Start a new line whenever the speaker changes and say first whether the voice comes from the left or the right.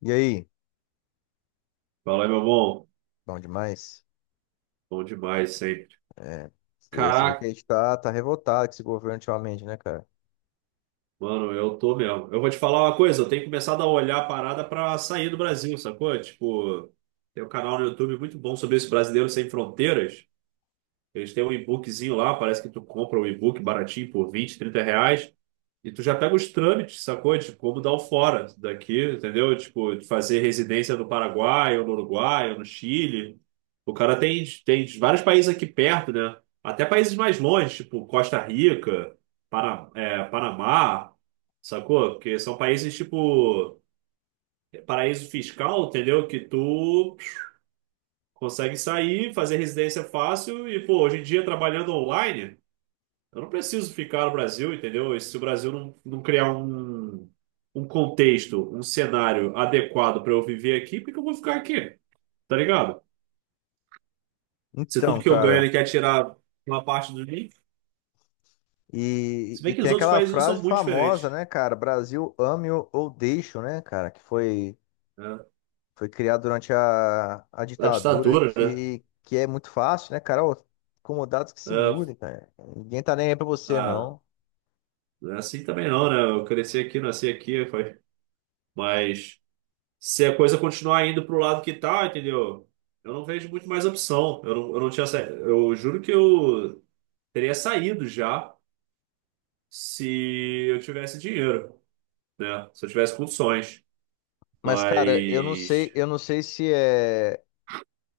left: E aí?
right: Fala aí, meu bom.
left: Bom demais?
right: Bom demais sempre.
left: É, você vê que a
right: Caraca,
left: gente tá revoltado com esse governo ultimamente, né, cara?
right: mano, eu tô mesmo. Eu vou te falar uma coisa, eu tenho começado a olhar a parada pra sair do Brasil, sacou? Tipo, tem um canal no YouTube muito bom sobre esse brasileiro sem fronteiras. Eles têm um e-bookzinho lá, parece que tu compra um e-book baratinho por 20 30 reais. E tu já pega os trâmites, sacou? De como dar o fora daqui, entendeu? Tipo, de fazer residência no Paraguai, ou no Uruguai, ou no Chile. O cara tem vários países aqui perto, né? Até países mais longe, tipo Costa Rica, Panamá, sacou? Porque são países, tipo, paraíso fiscal, entendeu? Que tu consegue sair, fazer residência fácil e, pô, hoje em dia trabalhando online. Eu não preciso ficar no Brasil, entendeu? E se o Brasil não criar um contexto, um cenário adequado para eu viver aqui, por que eu vou ficar aqui? Tá ligado? Se tudo
left: Então,
right: que eu ganho
left: cara,
right: ele quer tirar uma parte do mim.
left: e,
right: Se
left: e
right: bem que
left: tem
right: os outros
left: aquela
right: países não
left: frase
right: são muito
left: famosa,
right: diferentes,
left: né, cara? Brasil ame ou deixe, né, cara? Que foi,
right: né?
left: foi criada durante a
right: A
left: ditadura,
right: ditadura, né?
left: que é muito fácil, né, cara? Ô, incomodados que se
right: É,
left: mudem, cara. Ninguém tá nem aí pra você,
right: ah,
left: não.
right: não é assim também não, né? Eu cresci aqui, nasci aqui, foi. Mas se a coisa continuar indo pro lado que tá, entendeu? Eu não vejo muito mais opção. Eu não tinha. Sa- Eu juro que eu teria saído já se eu tivesse dinheiro, né? Se eu tivesse condições.
left: Mas, cara,
right: Mas
left: eu não sei se é.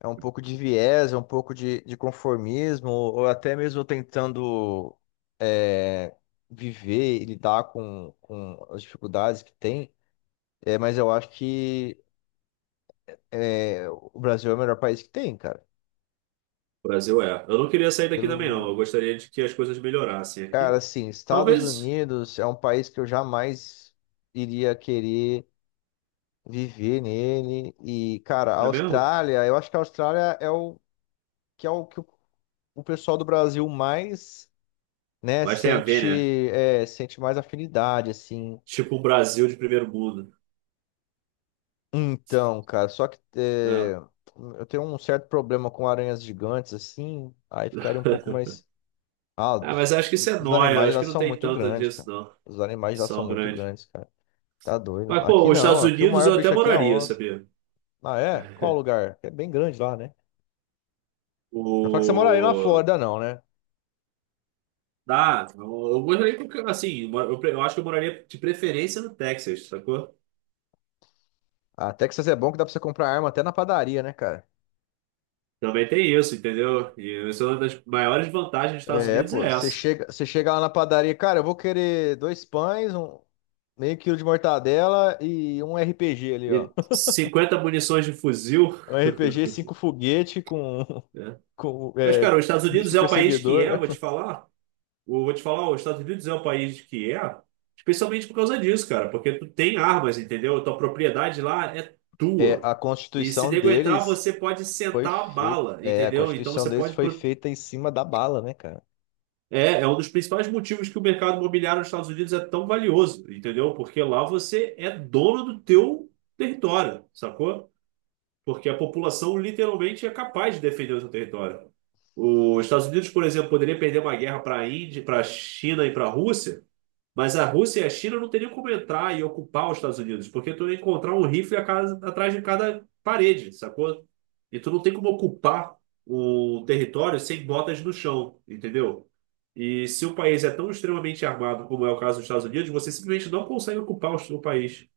left: É um pouco de viés, é um pouco de conformismo, ou até mesmo tentando é, viver e lidar com as dificuldades que tem. É, mas eu acho que o Brasil é o melhor país que tem, cara.
right: o Brasil é. Eu não queria sair daqui também,
left: Pelo,
right: não. Eu gostaria de que as coisas melhorassem
left: cara,
right: aqui.
left: assim, Estados
right: Talvez,
left: Unidos é um país que eu jamais iria querer viver nele. E, cara, a
right: é mesmo?
left: Austrália, eu acho que a Austrália é o que o pessoal do Brasil mais, né?
right: Mas tem a ver,
left: Sente,
right: né?
left: é, sente mais afinidade, assim.
right: Tipo um Brasil de primeiro mundo,
left: Então, cara, só que
right: né?
left: eu tenho um certo problema com aranhas gigantes, assim, aí ficaria um pouco mais. Ah,
right: Ah,
left: os,
right: mas acho que isso é
left: os
right: nóia.
left: animais
right: Acho
left: lá
right: que não
left: são
right: tem
left: muito
right: tanto
left: grandes, cara.
right: disso, não.
left: Os animais lá são
right: São
left: muito
right: grandes.
left: grandes, cara. Tá doido.
right: Mas,
left: Aqui
right: pô, os
left: não,
right: Estados
left: aqui o
right: Unidos
left: maior
right: eu até
left: bicho aqui é a
right: moraria,
left: onça.
right: sabia?
left: Ah, é? Qual o lugar? É bem grande lá, né? Não fala que você moraria na
right: O...
left: Flórida, não, né?
right: Dá, eu moraria, assim, eu acho que eu moraria de preferência no Texas, sacou?
left: A Texas é bom que dá pra você comprar arma até na padaria, né, cara?
right: Também tem isso, entendeu? E essa é uma das maiores vantagens dos Estados
left: É,
right: Unidos
left: pô,
right: é
left: você
right: essa.
left: chega, você chega lá na padaria, cara, eu vou querer dois pães, um meio quilo de mortadela e um RPG ali, ó.
right: E 50 munições de fuzil,
left: Um RPG, cinco foguete com,
right: né?
left: com
right: Mas, cara, os Estados Unidos
left: misto
right: é o país que é, eu
left: perseguidor.
right: vou te falar. Eu vou te falar, os Estados Unidos é o país que é, especialmente por causa disso, cara. Porque tu tem armas, entendeu? Tua propriedade lá é
left: É,
right: tua.
left: a
right: E se
left: Constituição
right: nego entrar,
left: deles
right: você pode
left: foi
right: sentar a
left: feita.
right: bala,
left: É, a
right: entendeu? Então
left: Constituição
right: você
left: deles
right: pode.
left: foi feita em cima da bala, né, cara?
right: É, é um dos principais motivos que o mercado imobiliário nos Estados Unidos é tão valioso, entendeu? Porque lá você é dono do teu território, sacou? Porque a população literalmente é capaz de defender o seu território. Os Estados Unidos, por exemplo, poderia perder uma guerra para a Índia, para a China e para a Rússia, mas a Rússia e a China não teriam como entrar e ocupar os Estados Unidos, porque tu ia encontrar um rifle atrás de cada parede, sacou? E tu não tem como ocupar o território sem botas no chão, entendeu? E se o país é tão extremamente armado como é o caso dos Estados Unidos, você simplesmente não consegue ocupar o país.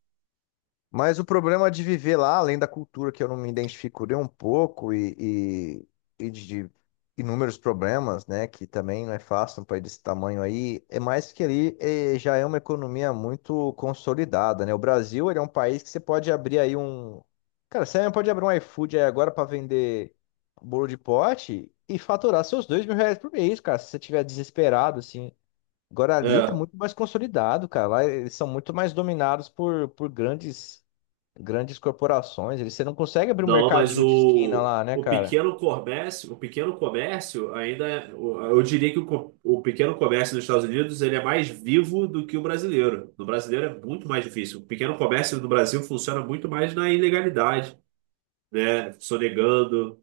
left: Mas o problema de viver lá, além da cultura que eu não me identifico nem um pouco e de inúmeros problemas, né, que também não é fácil um país desse tamanho aí, é mais que ali já é uma economia muito consolidada, né? O Brasil, ele é um país que você pode abrir aí um. Cara, você mesmo pode abrir um iFood aí agora para vender bolo de pote e faturar seus R$ 2.000 por mês, cara, se você estiver desesperado, assim. Agora ali tá
right: É.
left: muito mais consolidado, cara. Lá eles são muito mais dominados por grandes corporações, eles, você não consegue abrir um
right: Não, mas
left: mercadinho de esquina
right: o,
left: lá, né,
right: o
left: cara?
right: pequeno comércio, o pequeno comércio ainda, eu diria que o pequeno comércio nos Estados Unidos ele é mais vivo do que o brasileiro. No brasileiro é muito mais difícil. O pequeno comércio no Brasil funciona muito mais na ilegalidade, né? Sonegando,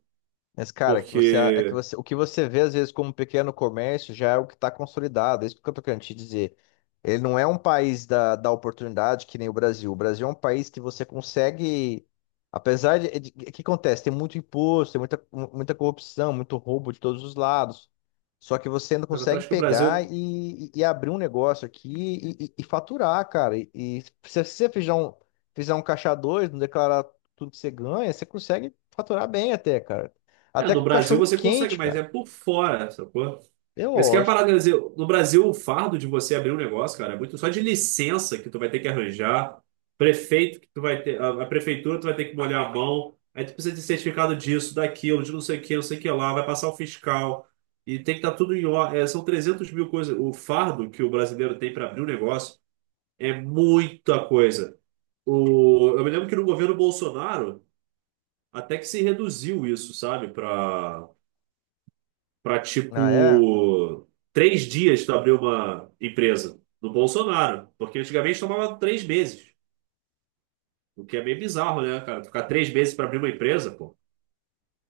left: Mas, cara, que você, é que
right: porque
left: você, o que você vê às vezes como pequeno comércio já é o que está consolidado. É isso que eu tô querendo te dizer. Ele não é um país da oportunidade que nem o Brasil. O Brasil é um país que você consegue. O que acontece? Tem muito imposto, tem muita, muita corrupção, muito roubo de todos os lados. Só que você ainda
right: cara, eu
left: consegue
right: acho que o
left: pegar
right: Brasil,
left: e abrir um negócio aqui e faturar, cara. E se você fizer um caixa dois, não declarar tudo que você ganha, você consegue faturar bem até, cara.
right: é,
left: Até
right: no
left: com
right: Brasil
left: cachorro
right: você consegue,
left: quente,
right: mas é
left: cara.
right: por fora, sacou?
left: É
right: Esse que é a
left: lógico.
right: parada, quer no Brasil, o fardo de você abrir um negócio, cara, é muito só de licença que tu vai ter que arranjar, prefeito que tu vai ter, a prefeitura tu vai ter que molhar a mão, aí tu precisa de certificado disso, daquilo, de não sei o que, não sei o que lá, vai passar o fiscal, e tem que estar tudo em ordem. São 300 mil coisas. O fardo que o brasileiro tem para abrir um negócio é muita coisa. Eu me lembro que no governo Bolsonaro até que se reduziu isso, sabe, para
left: Ah, é?
right: tipo três dias tu abrir uma empresa do Bolsonaro, porque antigamente tomava três meses, o que é meio bizarro, né, cara? Ficar três meses para abrir uma empresa, pô.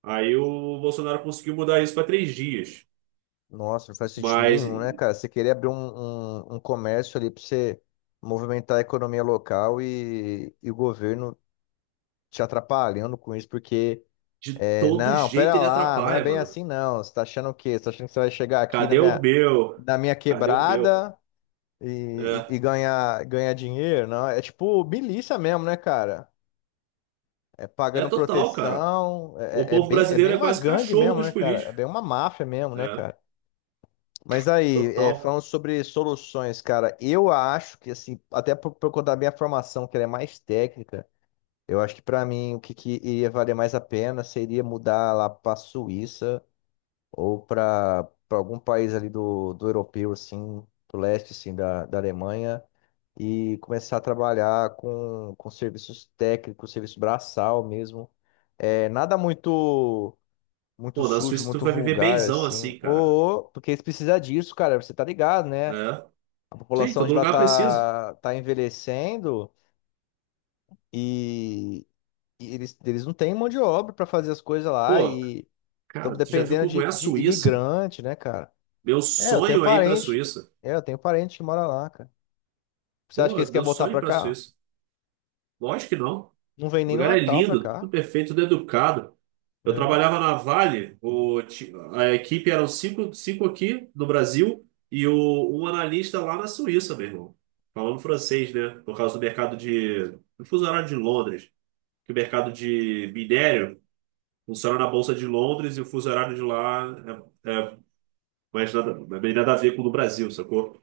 right: Aí o Bolsonaro conseguiu mudar isso para três dias,
left: Nossa, não faz sentido
right: mas
left: nenhum, né, cara? Você querer abrir um comércio ali pra você movimentar a economia local e o governo te atrapalhando com isso, porque,
right: de todo
left: não,
right: jeito
left: pera
right: ele
left: lá, não é
right: atrapalha,
left: bem
right: mano.
left: assim, não. Você tá achando o quê? Você tá achando que você vai chegar aqui na
right: Cadê o
left: minha,
right: meu?
left: na minha
right: Cadê o meu?
left: quebrada e, e-
right: É,
left: e ganhar dinheiro? Não, é tipo milícia mesmo, né, cara?
right: é
left: Pagando
right: total, cara.
left: proteção.
right: O
left: É, é é
right: povo
left: bem, é bem
right: brasileiro é
left: uma
right: quase
left: gangue
right: cachorro
left: mesmo,
right: dos
left: né, cara? É
right: políticos.
left: bem uma máfia mesmo, né,
right: É,
left: cara? Mas aí,
right: total.
left: falando sobre soluções, cara, eu acho que, assim, até por conta da minha formação, que ela é mais técnica, eu acho que pra mim o que iria valer mais a pena seria mudar lá pra Suíça ou pra algum país ali do europeu, assim, do leste, assim, da Alemanha, e começar a trabalhar com serviços técnicos, serviço braçal mesmo. É, nada muito muito
right: Pô, na
left: sujo,
right: Suíça tu
left: muito
right: vai viver
left: vulgar,
right: benzão
left: assim.
right: assim, cara.
left: Ou, porque eles precisam disso, cara, você tá ligado, né?
right: É.
left: A
right: Sim,
left: população
right: todo
left: de lá
right: lugar precisa.
left: tá envelhecendo e, e eles não têm mão de obra para fazer as coisas lá
right: Pô,
left: e estão
right: cara, tu já viu
left: dependendo
right: como
left: de,
right: é a
left: de
right: Suíça?
left: imigrante, né, cara?
right: Meu
left: É, eu tenho
right: sonho é ir pra
left: parente.
right: Suíça.
left: É, eu tenho parente que mora lá, cara. Você acha que
right: Pô,
left: eles querem
right: meu
left: voltar
right: sonho é ir
left: pra
right: pra
left: cá?
right: Suíça. Lógico que não.
left: Não vem
right: O
left: nem no
right: lugar é
left: Natal pra
right: lindo, tudo
left: cá.
right: perfeito, tudo educado. Eu
left: É.
right: trabalhava na Vale, a equipe eram cinco aqui no Brasil e um analista lá na Suíça, meu irmão. Falando francês, né? Por causa do mercado de. Do fuso horário de Londres. Que o mercado de minério funciona na Bolsa de Londres e o fuso horário de lá é mais nada, é bem nada a ver com o do Brasil, sacou?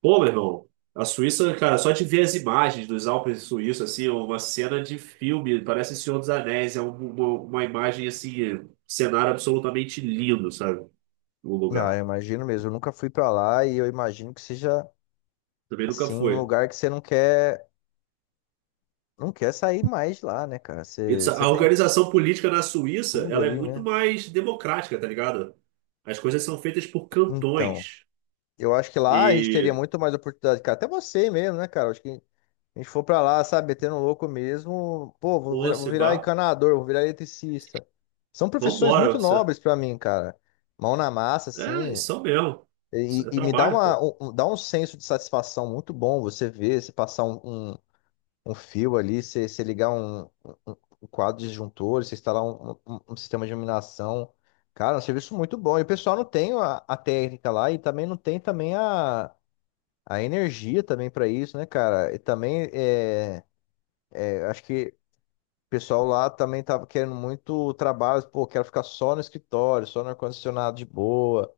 right: Pô, meu irmão, a Suíça, cara, só de ver as imagens dos Alpes suíços, assim, é uma cena de filme, parece Senhor dos Anéis, é uma imagem, assim, cenário absolutamente lindo, sabe? O
left: Ah, eu
right: lugar.
left: imagino mesmo. Eu nunca fui pra lá e eu imagino que seja
right: Também nunca
left: assim um
right: foi.
left: lugar que você não quer sair mais de lá, né, cara?
right: E
left: Você
right: a
left: tem
right: organização política na Suíça,
left: tudo
right: ela é
left: ali,
right: muito
left: né?
right: mais democrática, tá ligado? As coisas são feitas por
left: Então,
right: cantões.
left: eu acho que lá a gente teria
right: E,
left: muito mais oportunidade, cara. Até você mesmo, né, cara? Acho que a gente for pra lá, sabe, metendo louco mesmo, pô, vou
right: pô,
left: virar, vou virar
right: Seba,
left: encanador, vou virar eletricista. São profissões
right: vambora.
left: muito nobres pra mim, cara. Mão na massa, assim.
right: Isso são mesmo.
left: E,
right: Isso é
left: e me dá
right: trabalho,
left: uma,
right: pô.
left: um, um- dá um senso de satisfação muito bom você passar um- um fio ali, você ligar um, um quadro disjuntor, você instalar um sistema de iluminação. Cara, é um serviço muito bom. E o pessoal não tem a técnica lá e também não tem também a energia também para isso, né, cara? E também acho que o pessoal lá também tava querendo muito trabalho, pô, quero ficar só no escritório, só no ar-condicionado de boa.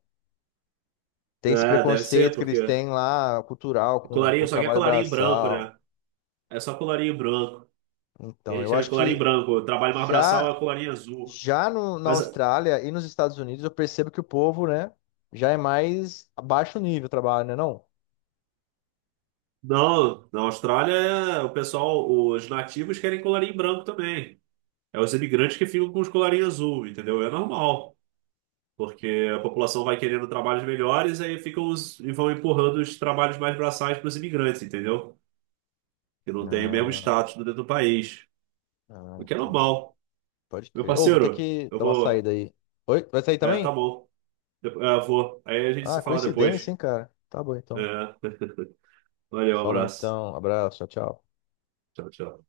left: Tem esse
right: É, deve ser,
left: preconceito que
right: porque
left: eles têm lá, cultural, com,
right: colarinho,
left: com
right: só que é
left: trabalho
right: colarinho branco,
left: braçal.
right: né? É só colarinho branco. A
left: Então,
right: gente
left: eu
right: chama de
left: acho
right: colarinho
left: que
right: branco. O trabalho mais braçal é
left: já
right: o colarinho azul.
left: Já na
right: Mas
left: Austrália e nos Estados Unidos, eu percebo que o povo, né, já é mais abaixo nível o trabalho, né, não?
right: não, na Austrália, o pessoal, os nativos querem colarinho branco também. É os imigrantes que ficam com os colarinhos azul, entendeu? É normal. Porque a população vai querendo trabalhos melhores, aí ficam os, e vão empurrando os trabalhos mais braçais para os imigrantes, entendeu? Que não tem o mesmo
left: Ah,
right: status dentro do país.
left: ah,
right: O que é
left: entendi.
right: normal.
left: Pode
right: Meu
left: crer. Ô, vou ter
right: parceiro,
left: que
right: eu
left: dar uma
right: vou.
left: saída aí. Oi, vai sair
right: É, tá
left: também?
right: bom. Vou. Aí a gente
left: Ah,
right: se fala
left: coincidência,
right: depois.
left: hein, cara. Tá bom, então.
right: É. Valeu, um
left: Falou,
right: abraço.
left: então. Abraço, tchau, tchau.
right: Tchau, tchau.